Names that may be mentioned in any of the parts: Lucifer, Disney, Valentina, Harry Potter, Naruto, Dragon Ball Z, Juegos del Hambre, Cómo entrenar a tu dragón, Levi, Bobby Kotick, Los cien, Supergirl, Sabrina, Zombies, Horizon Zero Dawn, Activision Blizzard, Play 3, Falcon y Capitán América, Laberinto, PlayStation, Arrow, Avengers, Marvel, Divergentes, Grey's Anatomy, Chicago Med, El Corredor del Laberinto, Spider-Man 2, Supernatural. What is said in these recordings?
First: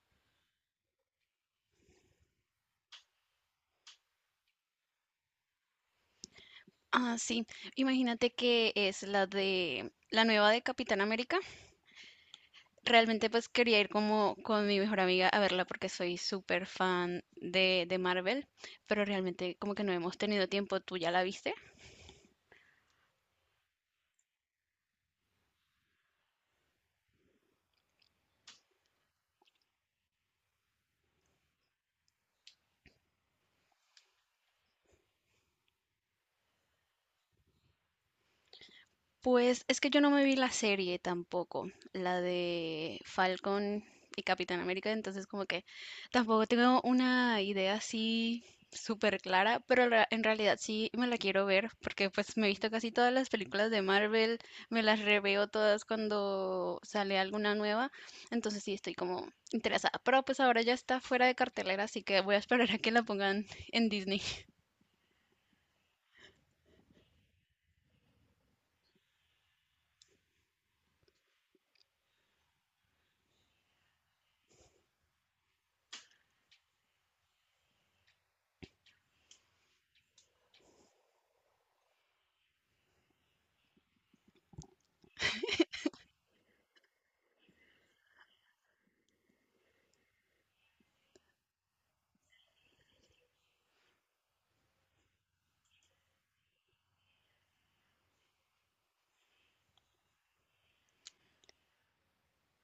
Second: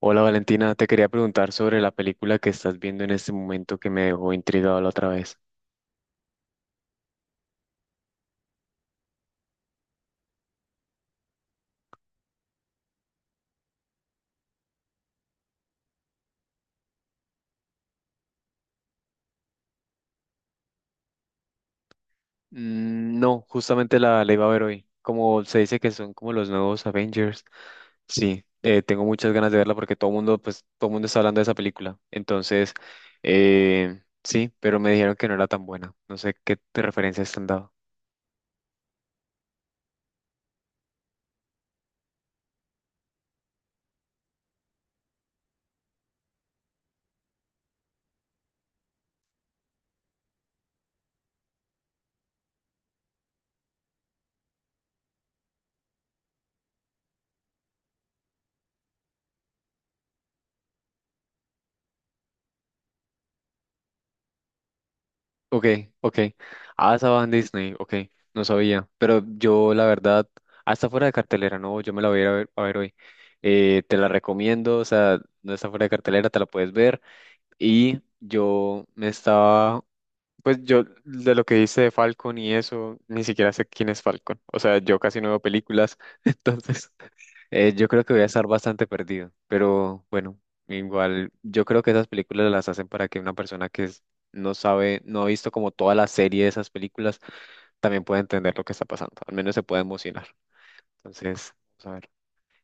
Hola Valentina, te quería preguntar sobre la película que estás viendo en este momento que me dejó intrigado la otra vez. Ah, sí. Imagínate que es la de la nueva de Capitán América. Realmente pues quería ir como con mi mejor amiga a verla porque soy súper fan de Marvel, pero realmente como que no hemos tenido tiempo. ¿Tú ya la viste? No, justamente la iba a ver hoy. Como se dice que son como los nuevos Avengers. Sí, tengo muchas ganas de verla porque todo mundo, pues, todo mundo está hablando de esa película. Entonces, sí, pero me dijeron que no era tan buena. No sé qué te referencias te han dado. Pues es que yo no me vi la serie tampoco, la de Falcon y Capitán América, entonces como que tampoco tengo una idea así súper clara, pero en realidad sí me la quiero ver porque pues me he visto casi todas las películas de Marvel, me las reveo todas cuando sale alguna nueva, entonces sí estoy como interesada, pero pues ahora ya está fuera de cartelera, así que voy a esperar a que la pongan en Disney. Ok, ok. Ah, estaba en Disney, ok. No sabía. Pero yo, la verdad, hasta fuera de cartelera, no, yo me la voy a ir a ver hoy. Te la recomiendo, o sea, no está fuera de cartelera, te la puedes ver. Y yo me estaba pues yo, de lo que dice de Falcon y eso, ni siquiera sé quién es Falcon. O sea, yo casi no veo películas, entonces yo creo que voy a estar bastante perdido. Pero bueno, igual yo creo que esas películas las hacen para que una persona no sabe, no ha visto como toda la serie de esas películas, también pueda entender lo que está pasando. Al menos se pueda emocionar. Entonces, vamos a ver.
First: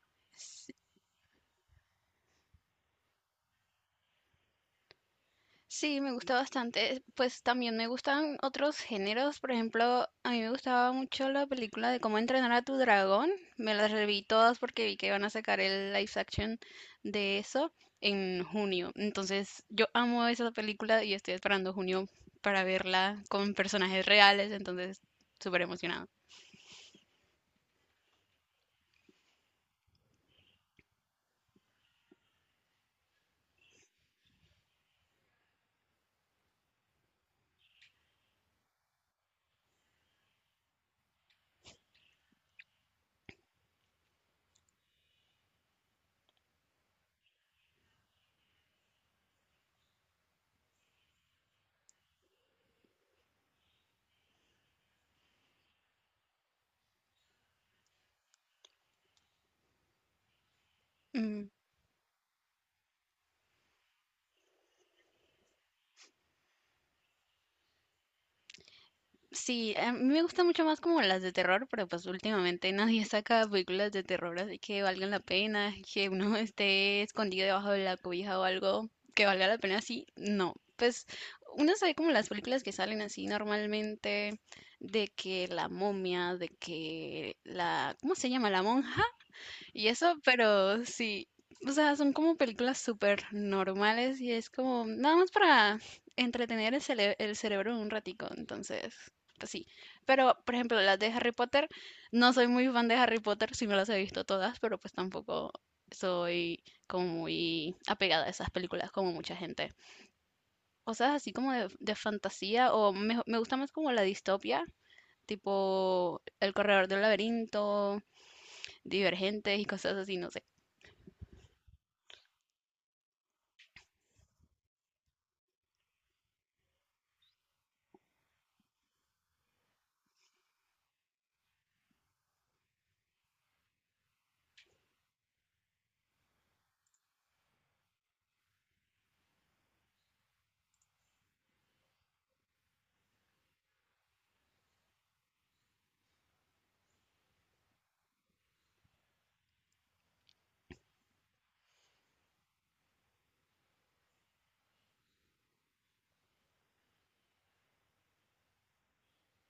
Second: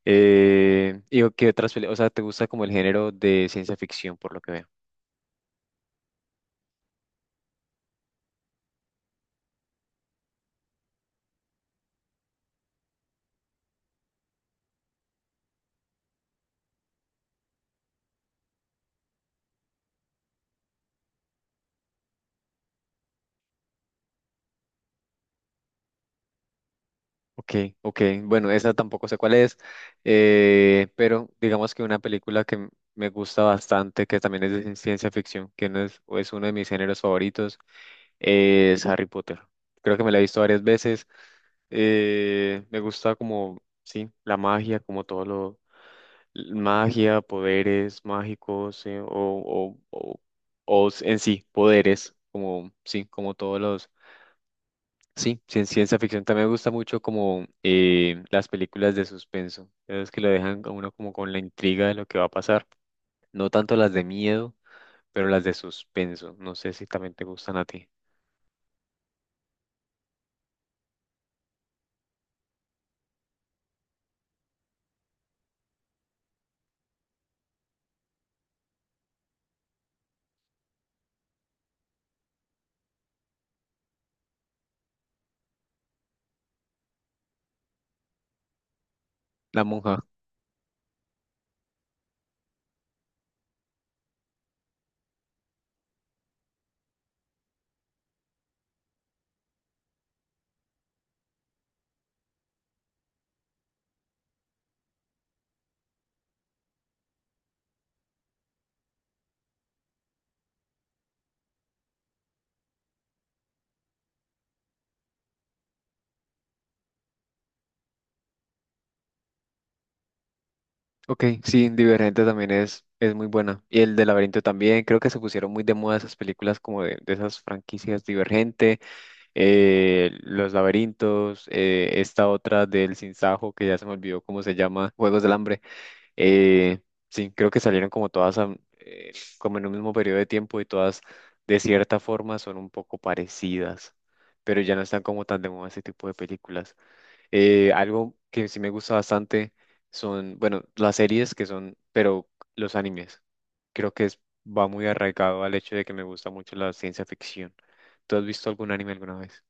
¿Y qué otras películas? O sea, ¿te gusta como el género de ciencia ficción, por lo que veo? Sí, me gusta bastante. Pues también me gustan otros géneros. Por ejemplo, a mí me gustaba mucho la película de Cómo entrenar a tu dragón. Me las reví todas porque vi que iban a sacar el live action de eso en junio. Entonces, yo amo esa película y estoy esperando junio para verla con personajes reales. Entonces, súper emocionado. Ok, ok. Bueno, esa tampoco sé cuál es, pero digamos que una película me gusta bastante, que también es de ciencia ficción, que no es, es uno de mis géneros favoritos, es Harry Potter. Creo que me la he visto varias veces. Me gusta como, sí, la magia, como todo lo, magia, poderes mágicos, en sí, poderes, como, sí, como todos los. Sí, sí, en ciencia ficción también me gusta mucho como las películas de suspenso. Es que lo dejan a uno como con la intriga de lo que va a pasar. No tanto las de miedo, pero las de suspenso. No sé si también te gustan a ti. Sí, a mí me gustan mucho más como las de terror, pero pues últimamente nadie saca películas de terror, así que valgan la pena, que uno esté escondido debajo de la cobija o algo que valga la pena, sí, no. Pues uno sabe como las películas que salen así normalmente, de que la momia, de que la, ¿cómo se llama? La monja La y monja. eso, pero sí, o sea, son como películas súper normales y es como nada más para entretener el, el cerebro un ratico, entonces, pues sí. Pero, por ejemplo, las de Harry Potter, no soy muy fan de Harry Potter, sí me las he visto todas, pero pues tampoco soy como muy apegada a esas películas como mucha gente. Cosas así como de fantasía o me gusta más como la distopia, tipo El Corredor del Laberinto, Divergentes y cosas así, no sé. Ok, sí, Divergente también es muy buena. Y el de Laberinto también. Creo que se pusieron muy de moda esas películas como de esas franquicias Divergente, Los Laberintos, esta otra del Sinsajo que ya se me olvidó cómo se llama, Juegos del Hambre. Eh, sí, creo que salieron como todas como en un mismo periodo de tiempo y todas de cierta forma son un poco parecidas, pero ya no están como tan de moda ese tipo de películas. Algo que sí me gusta bastante son, bueno, las series que son, pero los animes. Creo que es, va muy arraigado al hecho de que me gusta mucho la ciencia ficción. ¿Tú has visto algún anime alguna vez?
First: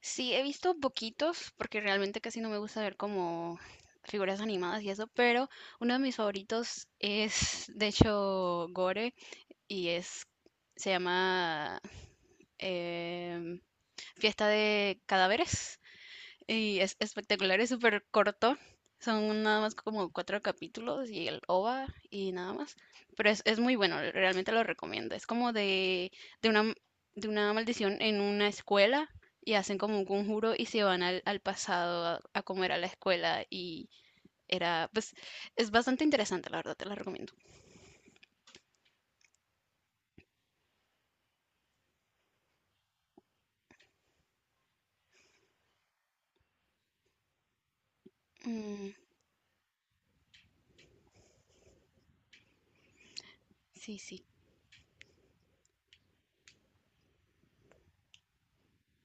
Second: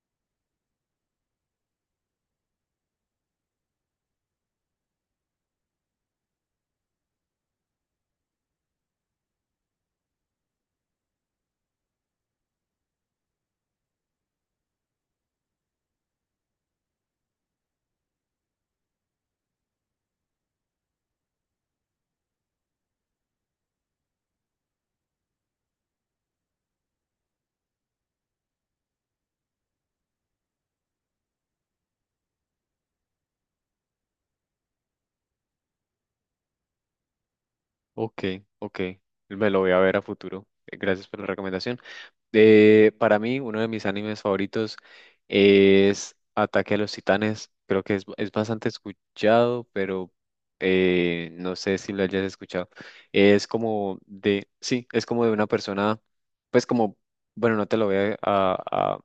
Sí, he visto poquitos, porque realmente casi no me gusta ver como figuras animadas y eso, pero uno de mis favoritos es, de hecho, Gore, y es, se llama em, Fiesta de Cadáveres. Y es espectacular, es súper corto. Son nada más como cuatro capítulos y el OVA y nada más. Pero es muy bueno, realmente lo recomiendo. Es como de una, de una maldición en una escuela y hacen como un conjuro y se van al pasado a comer a la escuela y era, pues, es bastante interesante, la verdad, te lo recomiendo. Ok, ok, me lo voy a ver a futuro. Gracias por la recomendación. De, para mí, uno de mis animes favoritos es Ataque a los Titanes. Creo que es bastante Mm, escuchado, pero no sé si lo hayas escuchado. Es sí, como sí. de, sí, es como de una persona, pues como, bueno, no te lo voy a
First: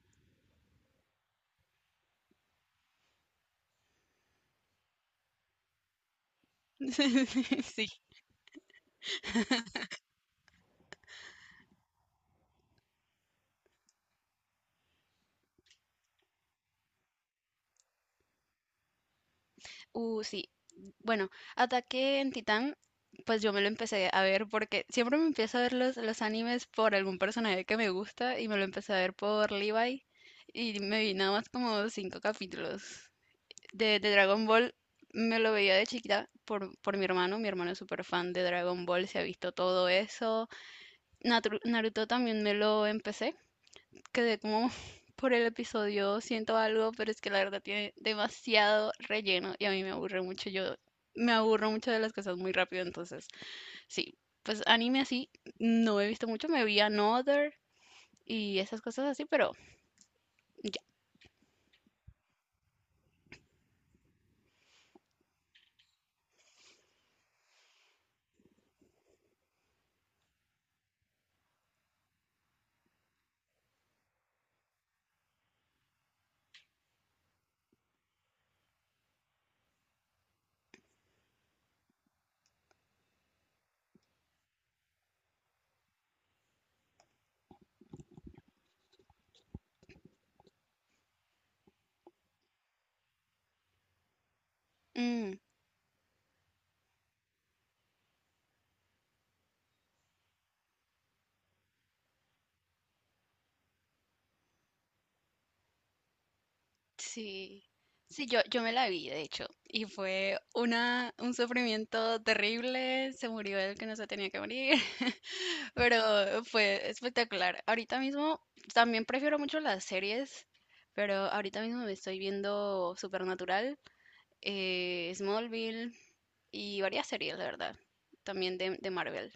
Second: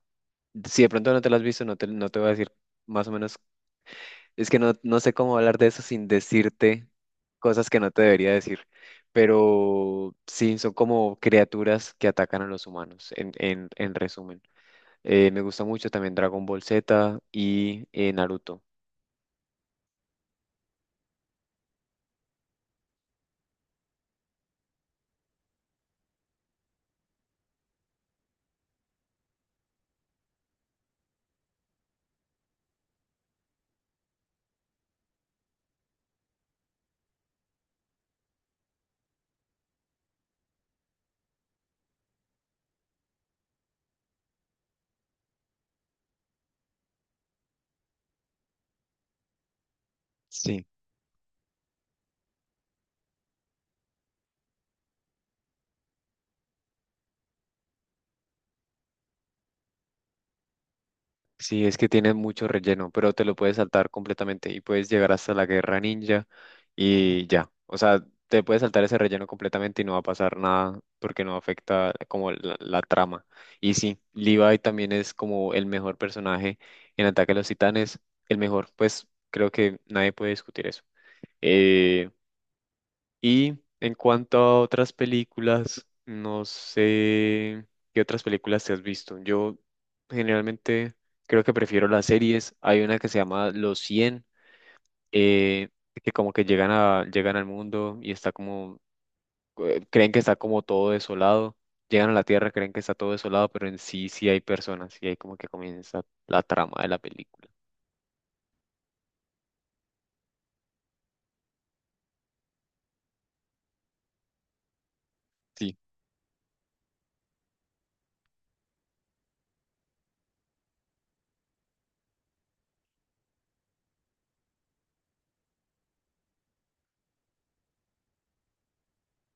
si de pronto no te lo has visto, no te, no te voy a decir más o menos es que no, no sé cómo hablar de eso sin decirte cosas que Sí. no te debería decir, pero sí, son como criaturas que atacan a los humanos, en resumen. Me gusta mucho también Dragon Ball Z y Naruto. Sí. Bueno, Ataque en Titán, pues yo me lo empecé a ver porque siempre me empiezo a ver los animes por algún personaje que me gusta y me lo empecé a ver por Levi y me vi nada más como cinco capítulos. De Dragon Ball me lo veía de chiquita por mi hermano es súper fan de Dragon Ball, se ha visto todo eso. Naruto también me lo empecé quedé como por el episodio, siento algo, pero es que la verdad tiene demasiado relleno y a mí me aburre mucho. Sí. Yo me aburro mucho de las cosas muy rápido, entonces sí, pues anime así, no he visto mucho, me vi Another y esas cosas así, pero ya. Sí, es que tiene mucho relleno, pero te lo puedes saltar completamente y puedes llegar hasta la guerra ninja y ya. O sea, te puedes saltar ese relleno completamente y no va a pasar nada porque no afecta como la trama. Y sí, Levi también es como el mejor personaje en Ataque a los Titanes, el mejor, pues creo que nadie puede discutir eso. Eh, y en cuanto a otras películas, no sé qué otras películas te has visto. Yo generalmente creo que prefiero las series. Hay una que se llama Los cien Mm, eh, que como que llegan a, llegan al mundo y está como, creen que está como todo desolado. Llegan a la Tierra, creen que está todo desolado, pero en sí sí hay personas y ahí como que comienza la trama de la película. sí, sí, yo me la vi, de hecho, y fue un sufrimiento terrible, se murió el que no se tenía que morir. Sí. Pero fue espectacular. Ahorita mismo también prefiero mucho las series, pero ahorita mismo me estoy viendo Supernatural, Smallville y varias series, la verdad. También de Marvel,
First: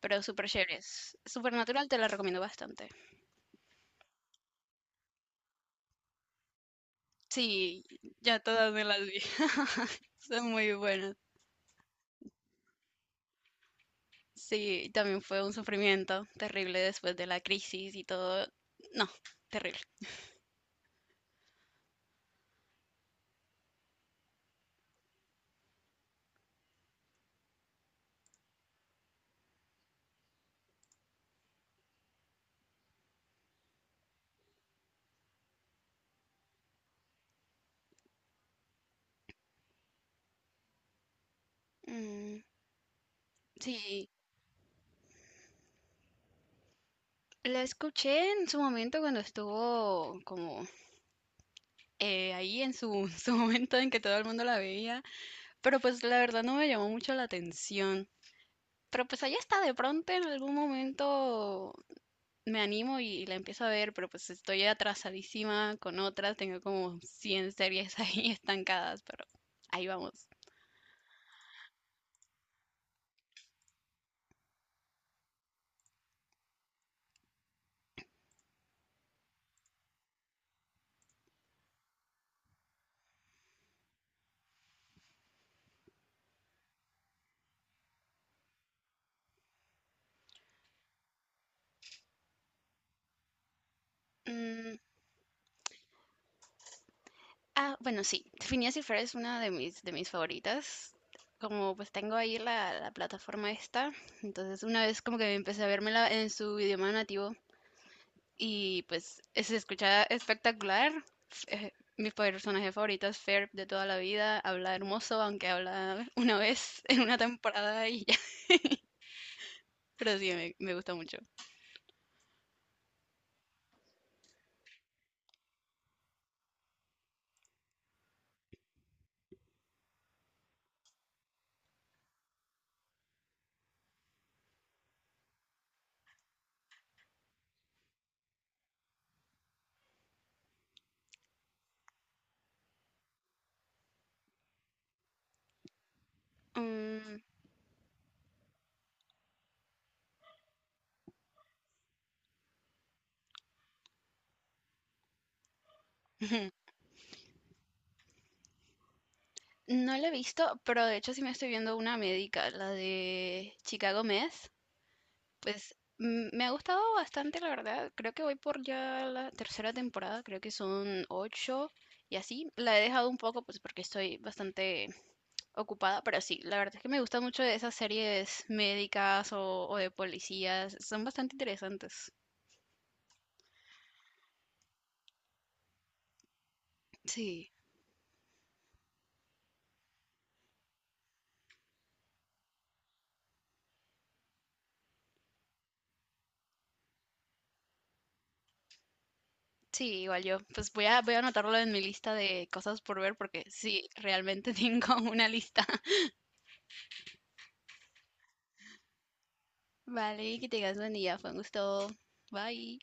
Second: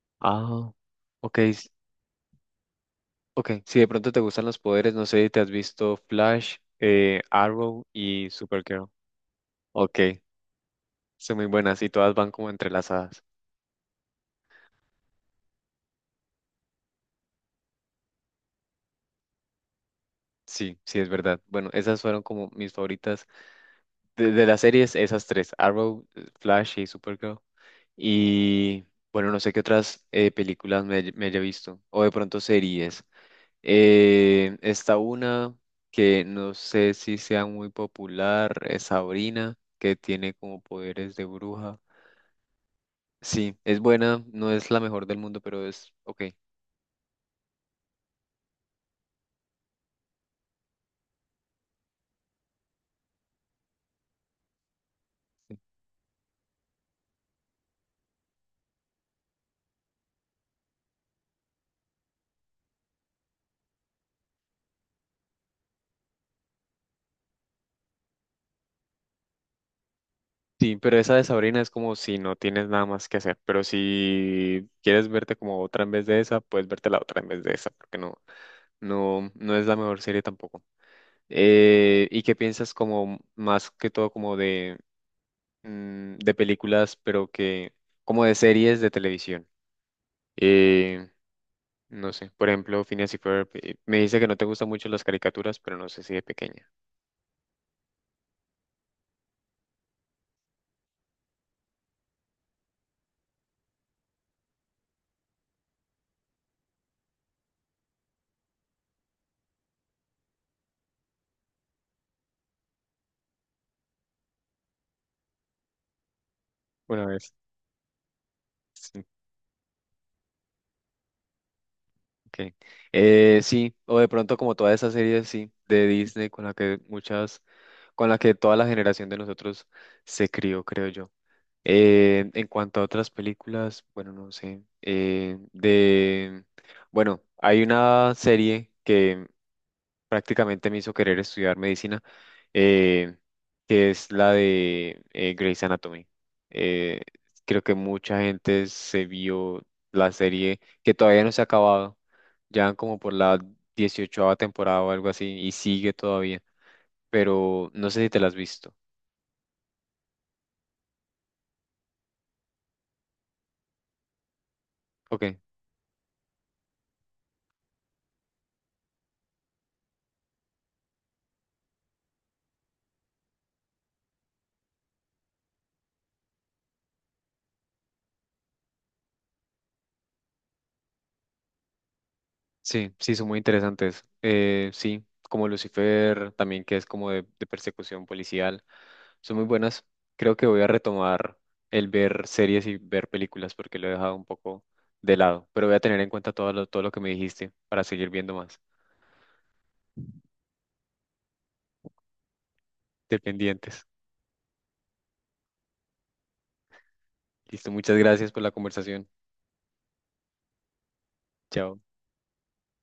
pero super Ah, chéveres. ok. Supernatural te la recomiendo bastante. Ok, si de pronto te gustan los poderes, no sé si te has visto Flash, Arrow Sí, y ya todas me Supergirl. las vi. Ok, Son muy buenas. son muy buenas y todas van como entrelazadas. Sí, y también fue un sufrimiento terrible después de la crisis y todo. No, terrible. Sí, sí, es verdad. Bueno, esas fueron como mis favoritas de las series, esas tres, Arrow, Flash y Supergirl. Y bueno, no sé qué otras películas me, haya visto o de pronto series. Esta una que no sé si sea muy popular, es Sabrina, que tiene como poderes de bruja. Mm, Sí, es sí. buena, no es la mejor del mundo, pero es ok. La escuché en su momento cuando estuvo como ahí en su, su momento en que todo el mundo la veía, pero pues la verdad no me llamó mucho la atención. Pero pues ahí está, de pronto en algún momento me animo y la empiezo a ver, pero pues estoy atrasadísima con otras, tengo como 100 series ahí estancadas, pero ahí vamos. Sí, pero esa de Sabrina es como si no tienes nada más que hacer, pero si quieres verte como otra en vez de esa, puedes verte la otra en vez de esa, porque no, no, no es la mejor serie tampoco. ¿Y qué piensas como más que todo como de, de películas, pero que como de series de televisión? Eh, no sé, por ejemplo, Phineas y Ferb, me dice que no te gustan Mm. mucho las caricaturas, pero no sé si de pequeña. Ah, bueno, sí, Phineas y Ferb es una de mis favoritas. Como pues tengo ahí la plataforma esta, entonces una vez como que empecé a vérmela en su idioma nativo y pues se escuchaba espectacular. Eh, Mi personaje favorito es Ferb de toda la vida, habla hermoso, aunque habla una vez en Una una vez. temporada y ya, Sí. pero sí, me gusta mucho. Okay. Sí, o de pronto como toda esa serie, sí, de Disney con la que muchas, con la que toda la generación de nosotros se crió, creo yo. En cuanto a otras películas, bueno, no sé, bueno, hay una serie que prácticamente me hizo querer estudiar medicina, eh, que es la de Grey's Anatomy. Eh, Mm, creo que mucha gente se vio la serie que todavía no se ha acabado, ya van como por la 18 temporada o algo así, y sigue todavía, pero no sé si te la has visto. no la he visto, pero de hecho sí me estoy viendo una médica, la de Chicago Med. Ok. Pues me ha gustado bastante, la verdad. Creo que voy por ya la tercera temporada, creo que son ocho y así. La he dejado un poco, pues porque estoy bastante ocupada, pero sí, la verdad es que me gusta mucho de esas series médicas o de policías. Son bastante interesantes. Sí, sí, son muy interesantes. Sí, como Lucifer, también que es como de Sí, persecución policial, son muy buenas. Creo que voy a retomar el ver series y ver películas porque lo he dejado un poco de lado, pero voy a tener en cuenta todo lo que me dijiste para seguir viendo más. sí, igual yo. Pues voy a anotarlo en mi lista de cosas por ver porque Dependientes. sí, realmente tengo una lista. Listo, muchas gracias por la conversación. Vale, que tengas buen día, fue un Chao. gusto. Bye.